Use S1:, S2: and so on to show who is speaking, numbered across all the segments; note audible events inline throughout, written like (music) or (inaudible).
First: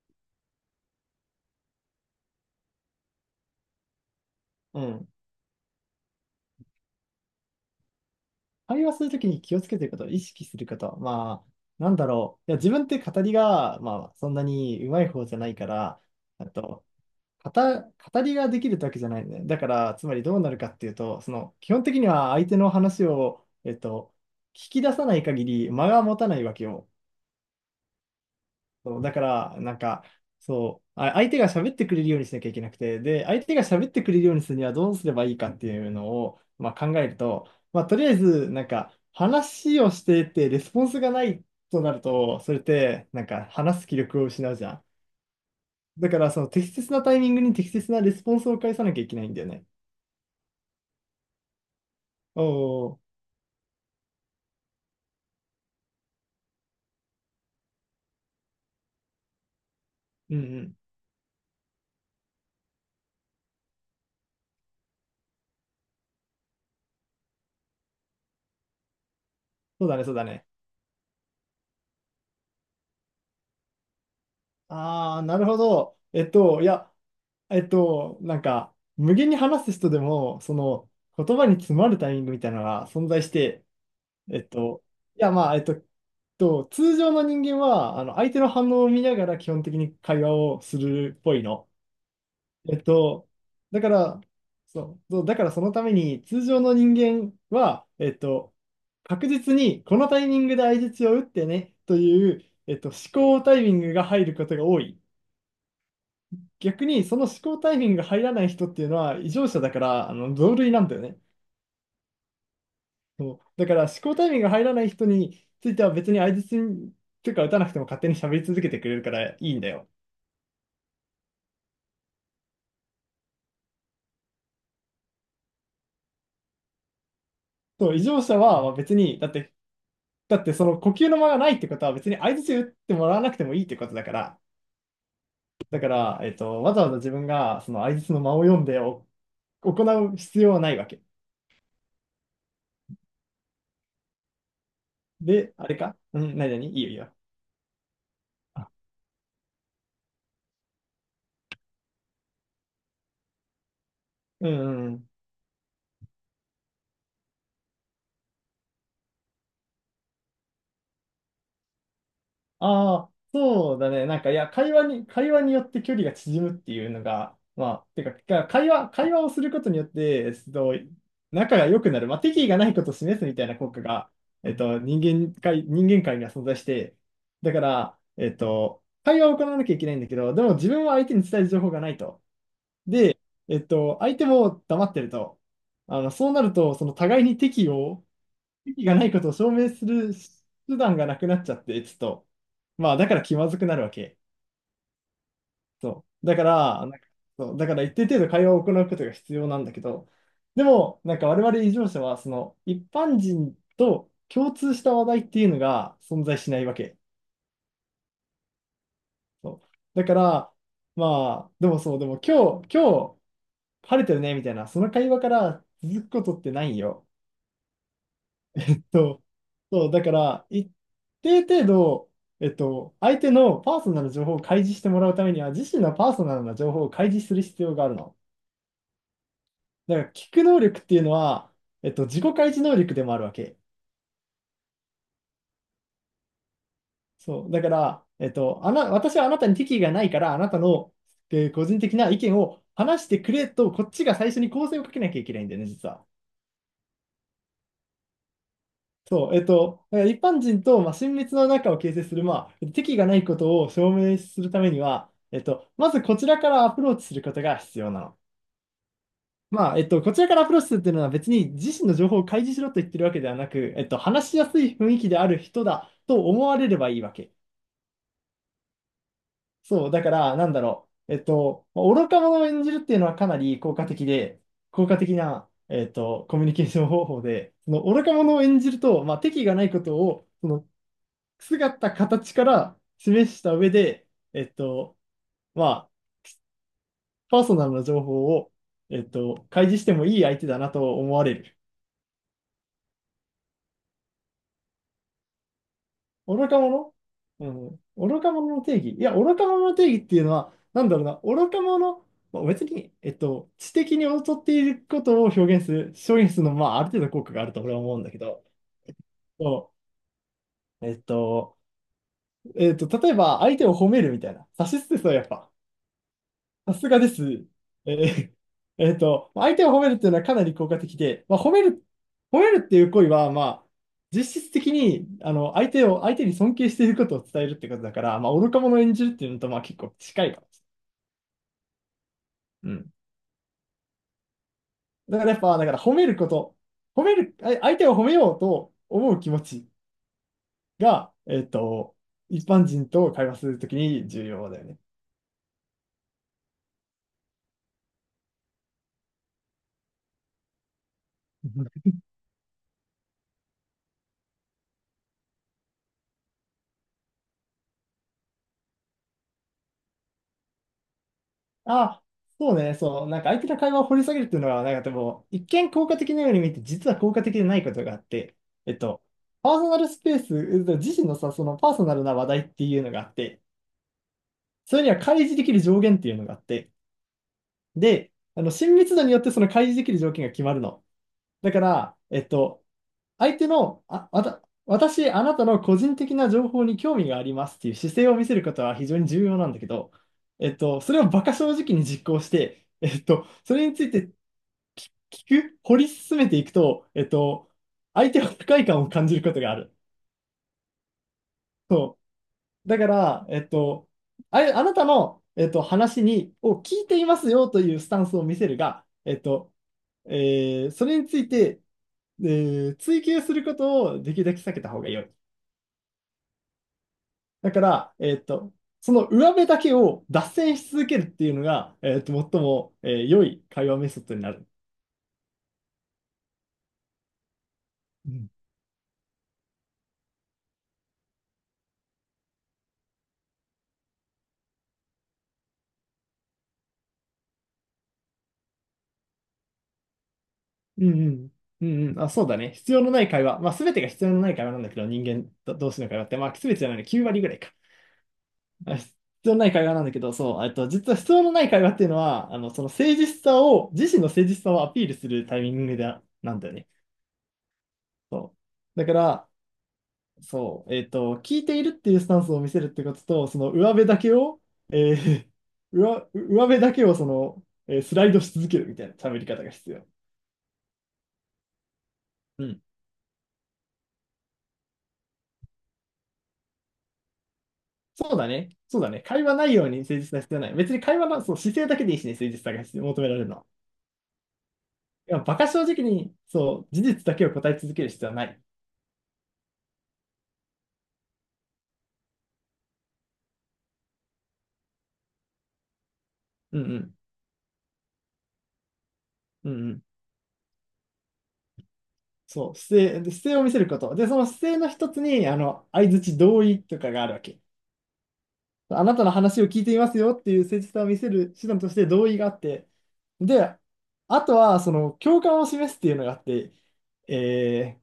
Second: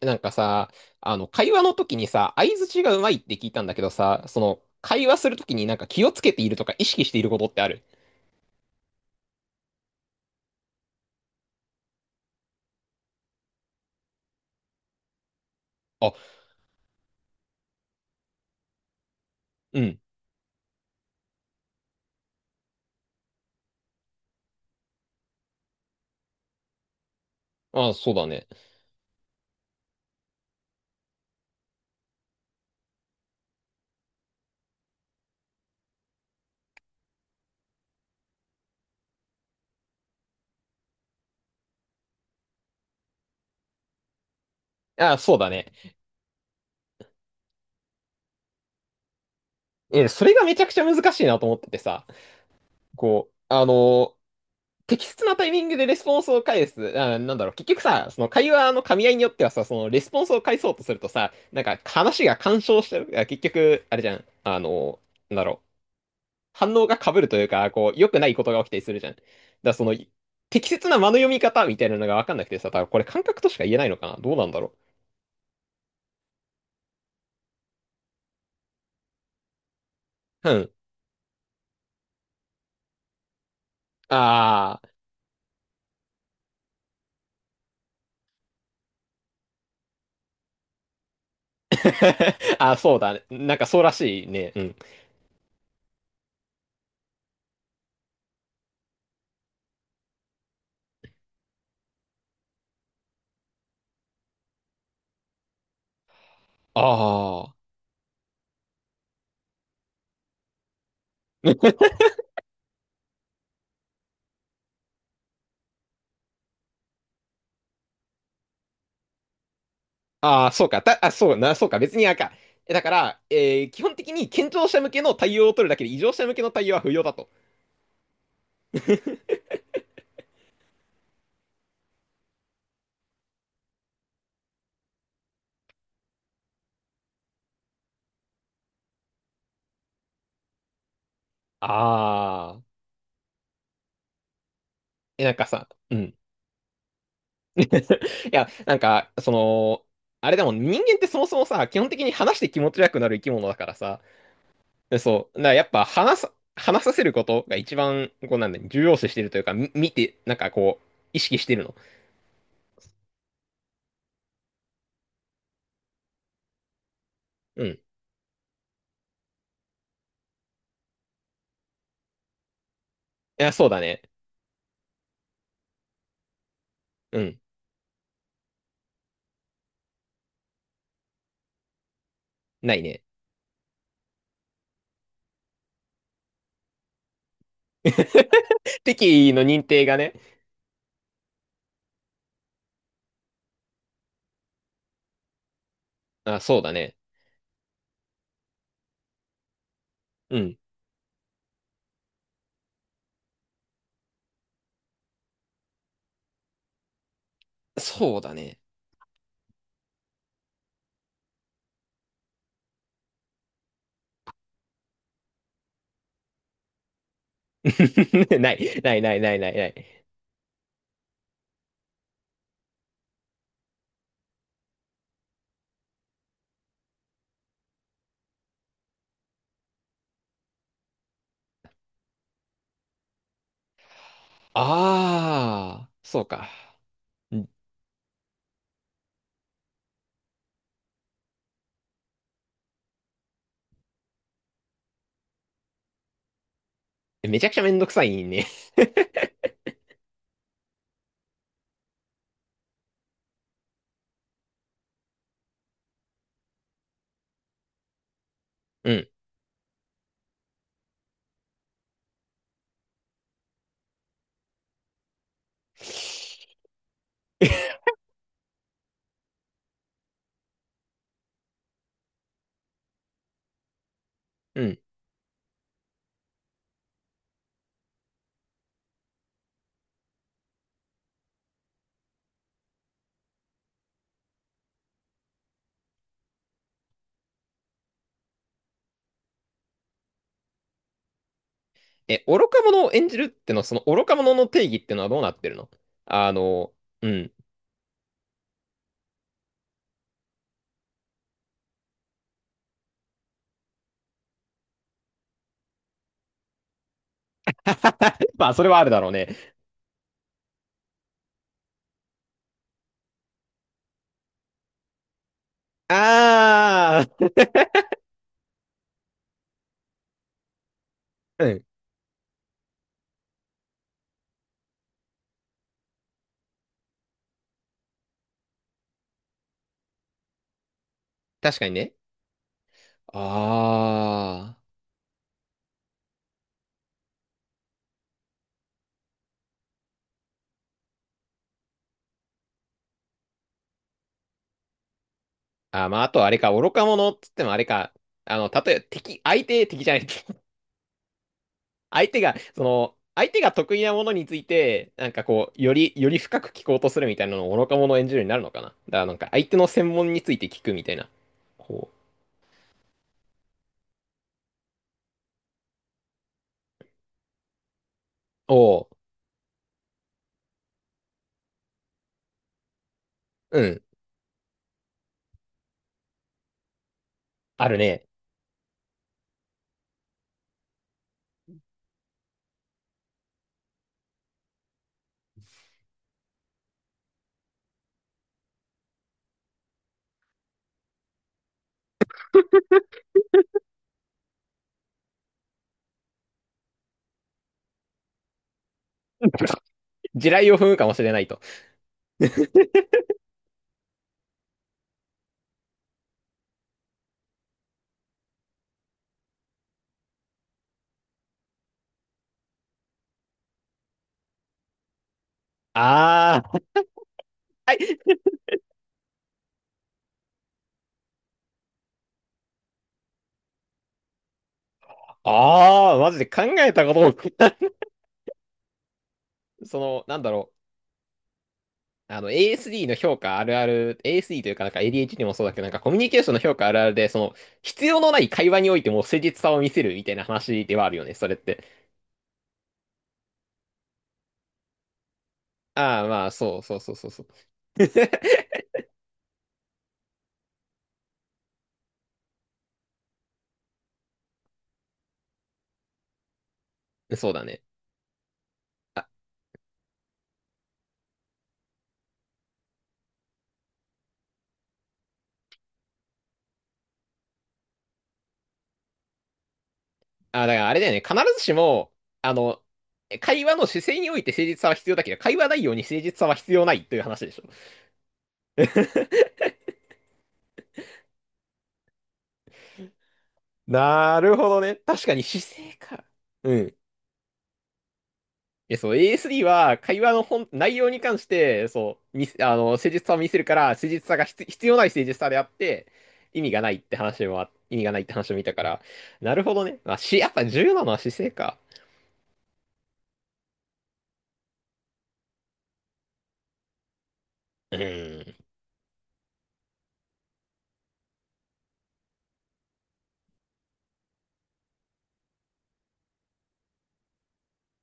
S1: なんかさ、会話の時にさ、相槌がうまいって聞いたんだけどさ、
S2: う
S1: 会
S2: ん。
S1: 話する時になんか気をつけているとか意識していることってある？
S2: 会話するときに気をつけてること、意識すること。まあ、なんだろう。いや、自分って語りが、まあ、そんなに上手い方じゃないから、
S1: あ、
S2: あと、語りができるってわけじゃないんだよね。だか
S1: う
S2: ら、
S1: ん。
S2: つまりどうなるかっていうと、その、基本的には相手の話を、聞き出さない限り間が持たないわけよ。
S1: あ、そうだね。
S2: そう、だから、なんか、そう、相手が喋ってくれるようにしなきゃいけなくて、で、相手が喋ってくれるようにするにはどうすればいいかっていうのを、まあ、考えると、まあ、とりあえず、なんか、話をしてて、レスポンスがないとなると、それって、なんか、話す気力を失うじゃん。
S1: あ、そうだね。
S2: だから、その適切なタイミングに適切なレスポンスを返さなきゃいけないんだよね。
S1: え、それがめちゃくちゃ難しいなと思っててさ、
S2: おお
S1: こう、適切なタイミングでレスポンスを返す。あ、なんだろう、結局さ、その会話の噛み合いによってはさ、そのレスポンス
S2: うんう
S1: を返そ
S2: ん。
S1: うとするとさ、なんか話が干渉してる。あ、結局、あれじゃん。なんだろう。反応が被るというか、こう、良くないことが起きたりするじゃん。だから
S2: そうだね、そうだね。
S1: 適切な間の読み方みたいなのが分かんなくてさ、多分これ感覚としか言えないのかな、どうなんだろ
S2: ああ、なるほど。なんか、無限に話す人でも、
S1: う。う
S2: そ
S1: ん。
S2: の、言葉に詰まるタイミングみたいなのが存在して、えっ
S1: あ
S2: と、
S1: あ。
S2: いや、まあ、えっと、通常の人間は、あの、相手の反応を見ながら基本的に会話をするっぽいの。
S1: (laughs) ああ、
S2: えっ
S1: そうだね。
S2: と、
S1: なんかそ
S2: だ
S1: う
S2: か
S1: ら
S2: ら、
S1: しいね。うん。
S2: そうだからそのために、通常の人間は、確実に、このタイミングで相槌を打ってね、という、思考タイミングが入ることが多い。
S1: あ
S2: 逆にその思考タ
S1: あ。
S2: イミングが入らない人っていうのは異常者だから、あの同類なんだよね。そうだから思考タイミングが入らない人については、別に相槌にというか打たなくても勝手に喋り続けてくれるからいいんだよ。
S1: ああ、そうか。あ、そうな、そうか。別にあかえだから、基本的に健常者向けの対応を取るだけで異常者向けの対応は不要だと。
S2: そう、異常者はまあ別に、だってその呼吸の間がないってことは別に相槌打ってもらわなくてもいいってことだから、わざわざ自分がその相槌の間を読んで行う必要はないわけ。
S1: ああ。え、なんか
S2: で、あ
S1: さ、
S2: れ
S1: う
S2: か、
S1: ん。い
S2: うん、何々、いいよいいよ。
S1: や、
S2: あ、
S1: なんか、あれでも人間ってそもそもさ、基本的に話して気持ち悪くなる生き物だからさ、
S2: うんうんう
S1: で
S2: ん。
S1: そう。だからやっぱ話さ、話させることが一番、こうなんだ、重要視してるというか、見て、なんかこう、意識してるの。
S2: ああ、そうだね。なんか、いや、会話によって距離が縮むっていうのが、
S1: うん。い
S2: まあ、てか、会話をすることによって、仲が良くなる、まあ、敵意がないことを示すみたい
S1: や、
S2: な
S1: そう
S2: 効
S1: だ
S2: 果
S1: ね。
S2: が、えっと、人人間界には存在して、
S1: うん。
S2: だから、会話を行わなきゃいけないんだけど、でも自分は相手に伝える情報がないと。
S1: ないね。
S2: で、相手も黙ってると。あの、そうなると、その互いに敵意を
S1: (laughs)
S2: 意がないこ
S1: 敵
S2: と
S1: 意
S2: を
S1: の
S2: 証
S1: 認
S2: 明す
S1: 定が
S2: る
S1: ね。
S2: 手段がなくなっちゃって、ちょっと、まあ、だから気まずくなるわけ。そう。だ
S1: あ、
S2: か
S1: そうだ
S2: ら、
S1: ね。
S2: なんか、そう、だから一定程度会話を行うことが必要なんだけど、
S1: うん。
S2: でも、なんか我々異常者は、その、一般人と共通した話題っていうのが存在しないわけ。
S1: そうだね。
S2: そう。だから、まあ、でもそう、でも今日、晴れてるね、みたいな、その会話から続くことってないよ。
S1: (laughs) ない、ない、ない、
S2: そう、
S1: ない、ない、な
S2: そう、だ
S1: い。
S2: から、一定程度、相手のパーソナルな情報を開示してもらうためには、自身のパーソナルな情報を開示する必要があるの。だから、聞く能力っていうのは、自己開示能力でもあるわけ。
S1: あー、そうか。う
S2: そ
S1: ん。
S2: う、だから、えっと、あな、私はあなたに敵意がないから、あなたの、個人的な意見を話してくれと、こっちが最初に構成をかけなきゃいけないんだよね、実は。
S1: めちゃくちゃめんどくさいね。
S2: そう、一般人と、まあ、親密な仲を形成する、まあ、敵がないことを証明するためには、まずこちらからアプローチすることが必要なの。
S1: うん。
S2: まあ、こちらからアプローチするっていうのは別に自身の情報を開示しろと言ってるわけではなく、話しやすい雰囲気である人だと思われればいいわけ。そう、だから、なんだろう。まあ愚か者を演じるっていうのはかなり効果的で、
S1: うん。
S2: 効果的な、コミュニケーション方法で、その愚か者を演じると、まあ、敵意がないことを、その姿、形から示した上で、えっと、まあ、パーソナルな情報を、開示してもいい相手だなと思われる。
S1: え、愚か者を演じるってのは、その愚か者の定義ってのはどうなってるの？あ
S2: 愚か
S1: の、
S2: 者、
S1: うん。
S2: うん。愚か者の定義。いや、愚か者の定義っていうのは、なんだろうな、愚か者、まあ、別に、知的に劣っていることを表現する、のはまあ、ある程度効果があると俺は思うんだけ
S1: (laughs)
S2: ど、
S1: まあ、それはあるだろうね。
S2: そう、例えば、相手を褒めるみたいな。指し捨てそう、やっぱ。さすがで
S1: あ
S2: す。えー (laughs) まあ相手を褒めるっていうのはかなり効果的で、まあ、
S1: あ、う
S2: 褒め
S1: ん。
S2: る、っていう行為は、まあ、実質的にあの相手を、相手に尊敬していることを伝えるってことだから、まあ、愚か者を演じるっていうのと、まあ、結構近いかもし
S1: 確かにね。
S2: れない。うん。
S1: あ
S2: だからやっぱ、だから褒めること、褒める、相手を褒めようと思う気持ちが、一般人と会話するときに重要だよね。
S1: あ。あー、まあ、あとあれか、愚か者っつってもあれか、例えば敵、相手、敵じゃない。(laughs) 相手が、相手が得意なものについて、なんかこう、より、より深く聞こうとするみたいなのを愚か者を演じるようになるのかな。だからなんか、相手の専門について聞くみたいな。こう。
S2: あ、そうね、そう、なんか相手の会話を掘り下げるっていうのは、なんかでも、一見効果的なように見て、実は効果的でないことがあって、えっ
S1: おう。
S2: と、パーソナルスペース、自身のさ、そのパーソナルな話題っていうのがあって、
S1: うん。
S2: それには開示できる上限っていうのがあって、
S1: あるね。
S2: で、あの、親密度によってその開示できる条件が決まるの。だから、相手の、私、あなたの個人的な情報に興味がありますっていう姿勢を見せることは非常に重要なんだけど、それを馬鹿正直に実行して、それについて聞く、掘り進めていくと、相手は不快感を感じる
S1: (laughs)
S2: ことがある。
S1: 地雷を踏むかもしれないと。
S2: そう。だから、あなたの、を聞いていますよというスタンスを見せるが、それについて、追求することをできるだけ避けた方が良い。
S1: あ
S2: だか
S1: あ。はい。
S2: ら、その上辺だけを脱線し続けるっていうのが、最も、良い会話メソッドになる。
S1: ああ、マジで考えたことも。
S2: うん。
S1: なんだろう、ASD の評価あるある、ASD というかなんか ADHD もそうだけど、なんかコミュニケーションの評価あるあるで、必要のない会話においても誠実さを見せるみたいな話では
S2: う
S1: あ
S2: ん
S1: るよ
S2: う
S1: ね、そ
S2: ん。
S1: れって。
S2: うんうん。あ、そうだね。必要のない会話。まあ、すべてが必要のない会話なんだけど、人間ど同士の会
S1: あ
S2: 話
S1: あ、
S2: って、
S1: ま
S2: ま
S1: あ、
S2: あ、すべ
S1: そ
S2: て
S1: う
S2: じゃな
S1: そ
S2: い
S1: う
S2: の、
S1: そう
S2: 9
S1: そう
S2: 割
S1: そう。
S2: ぐらいか。必要のない会話なんだけど、そう、実は必要のない会話っていうのは、あの、その誠実さを、自身の誠実さをアピールするタイミングで、なんだよね。
S1: (laughs) そうだね。
S2: そう。だか
S1: あ、
S2: ら、そう、聞いているっていうスタンスを見せるってことと、その上辺だけを、えー、(laughs) 上辺だけをその、スライドし続けるみたいな喋り方が必要。
S1: あ、だからあれだよね、必ずしも、あ
S2: う
S1: の、
S2: ん。
S1: 会話の姿勢において誠実さは必要だけど、会話内容に誠実さは必要ないという話でしょ？
S2: そうだね。そうだね。会
S1: (laughs)
S2: 話内容に誠実さは必要ない。別に会話の、そう、姿勢だけでいいしね、誠実さが必要、求められるのは。
S1: なるほどね。確
S2: い
S1: か
S2: や、
S1: に
S2: 馬鹿
S1: 姿
S2: 正
S1: 勢
S2: 直
S1: か。
S2: に、
S1: う
S2: そう、
S1: ん。
S2: 事実だけを答え続ける必要はない。
S1: え、そう、ASD は会話の本、内容に関して、そう、見せ、あの、誠実さを見せるから、誠実さが必要ない誠実さであって、
S2: うんうん。
S1: 意味がないって話を見たから、なる
S2: う
S1: ほど
S2: んう
S1: ね。
S2: ん。
S1: まあ、やっぱ重要なのは姿勢か。
S2: そう、姿勢、で姿勢を見せること。で、その姿勢の一つに、相槌同意とかがあるわけ。
S1: うーん、
S2: あなたの話を聞いていますよっていう誠実さを見せる手段として同意があって、で、あとはその共感を示すっていうのがあって、えーっ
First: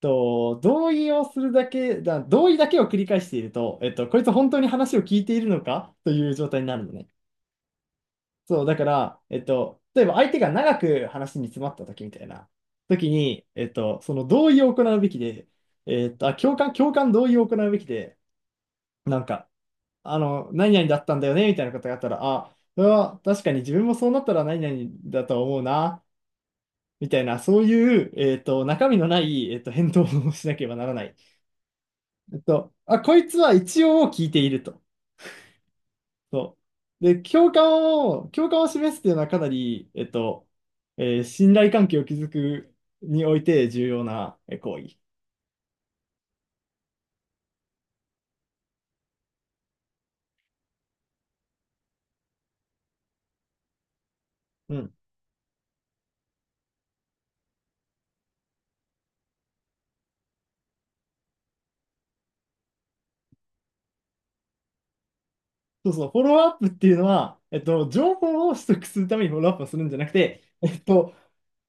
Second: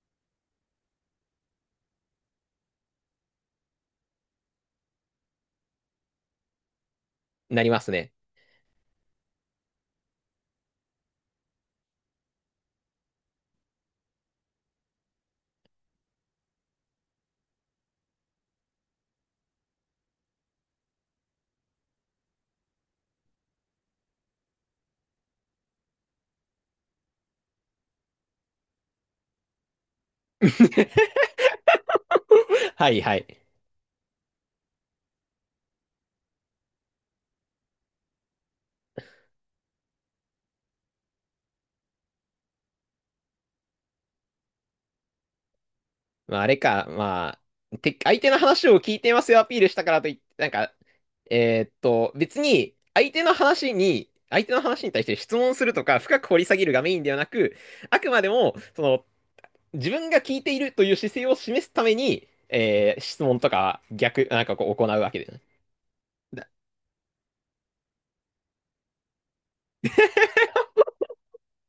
S2: 同意をするだけだ、同意だけを繰り返していると、こいつ本当に話を聞いているのかという状態になるのね。
S1: なりますね。
S2: そう、だから、例えば相手が長く話に詰まった時みたいな時に、その同意を行うべきで、共感同意を行うべきで、なんか、あの、何々だったんだよね、みたいなことがあったら、あ、それは確かに自分もそうなったら何々だと思うな、みたいな、そういう、中身のない、返答をしなければならな
S1: (laughs)
S2: い。
S1: は
S2: あ、
S1: いは
S2: こいつ
S1: い。
S2: は一応聞いていると。そう。で、共感を示すっていうのはかなり、信頼関係を築くにおいて重要な行為。
S1: まあ、あれか、まあ、相手の話を聞いてますよアピールしたからといって、なんか、別に、相手の
S2: う
S1: 話に
S2: ん、
S1: 対して質問するとか、深く掘り下げるがメインではなく、あくまでも、自分が聞いているという姿勢を示すために、質問とか逆、なんかこう行うわけでね。
S2: そうそう、フォロー
S1: だ
S2: アップっていうのは、情報を取得するためにフォローアップをするんじゃなくて、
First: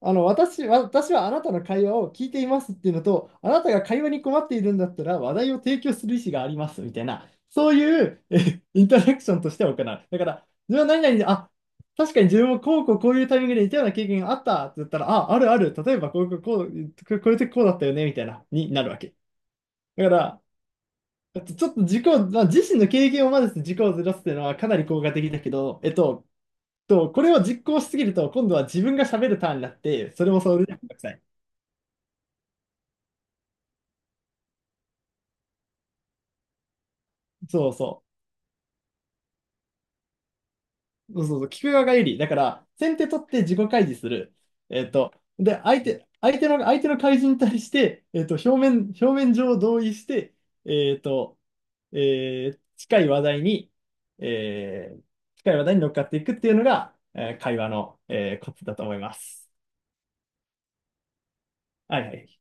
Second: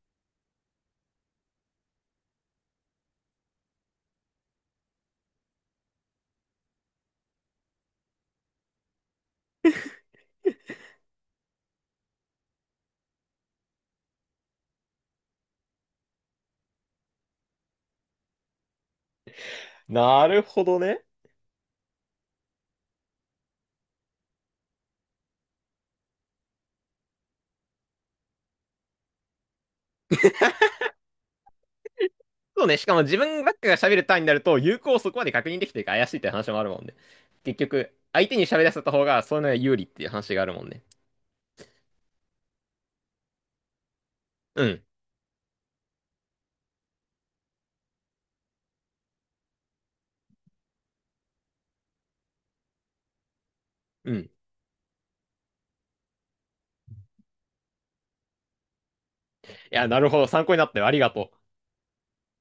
S2: あの、私はあなたの会話を聞いていますっていうのと、あなたが会話に困っているんだったら話題を提供する意思がありますみたいな、そういうインタラクションとして行う。だから、自分は何々で、あ、確かに自分もこうこうこういうタイミングで似たような経験があったって言ったら、あ、あるある、例えばこうこうこう、こういう時こうだったよねみたいな、になるわけ。だか
S1: な
S2: ら、
S1: るほどね。
S2: ちょっとまあ、自身の経験を混ぜて軸をずらすっていうのはかなり効果的だけど、これを実行しすぎると、今度は自分が喋るターンになって、それもそれでめんどくさい。
S1: そうね、しかも自分ばっかが喋る単位になると、有効をそこまで確認できてるか怪しいって話もあるもんね。結
S2: そう
S1: 局、
S2: そ
S1: 相手に喋らせた方が、そういうのが有利っていう話があるもんね。
S2: う。そうそうそう。聞く側が有利。だから、先手取って自己開示する。
S1: うん、
S2: で、相手の開示に対して、表面上同意して、えっと、えー近い話題に、
S1: うん。い
S2: えー近い話題に乗っかっていくっていうのが、会話の、コツだと思います。
S1: や、なるほど、参考になったよ。ありがとう。
S2: はいはい。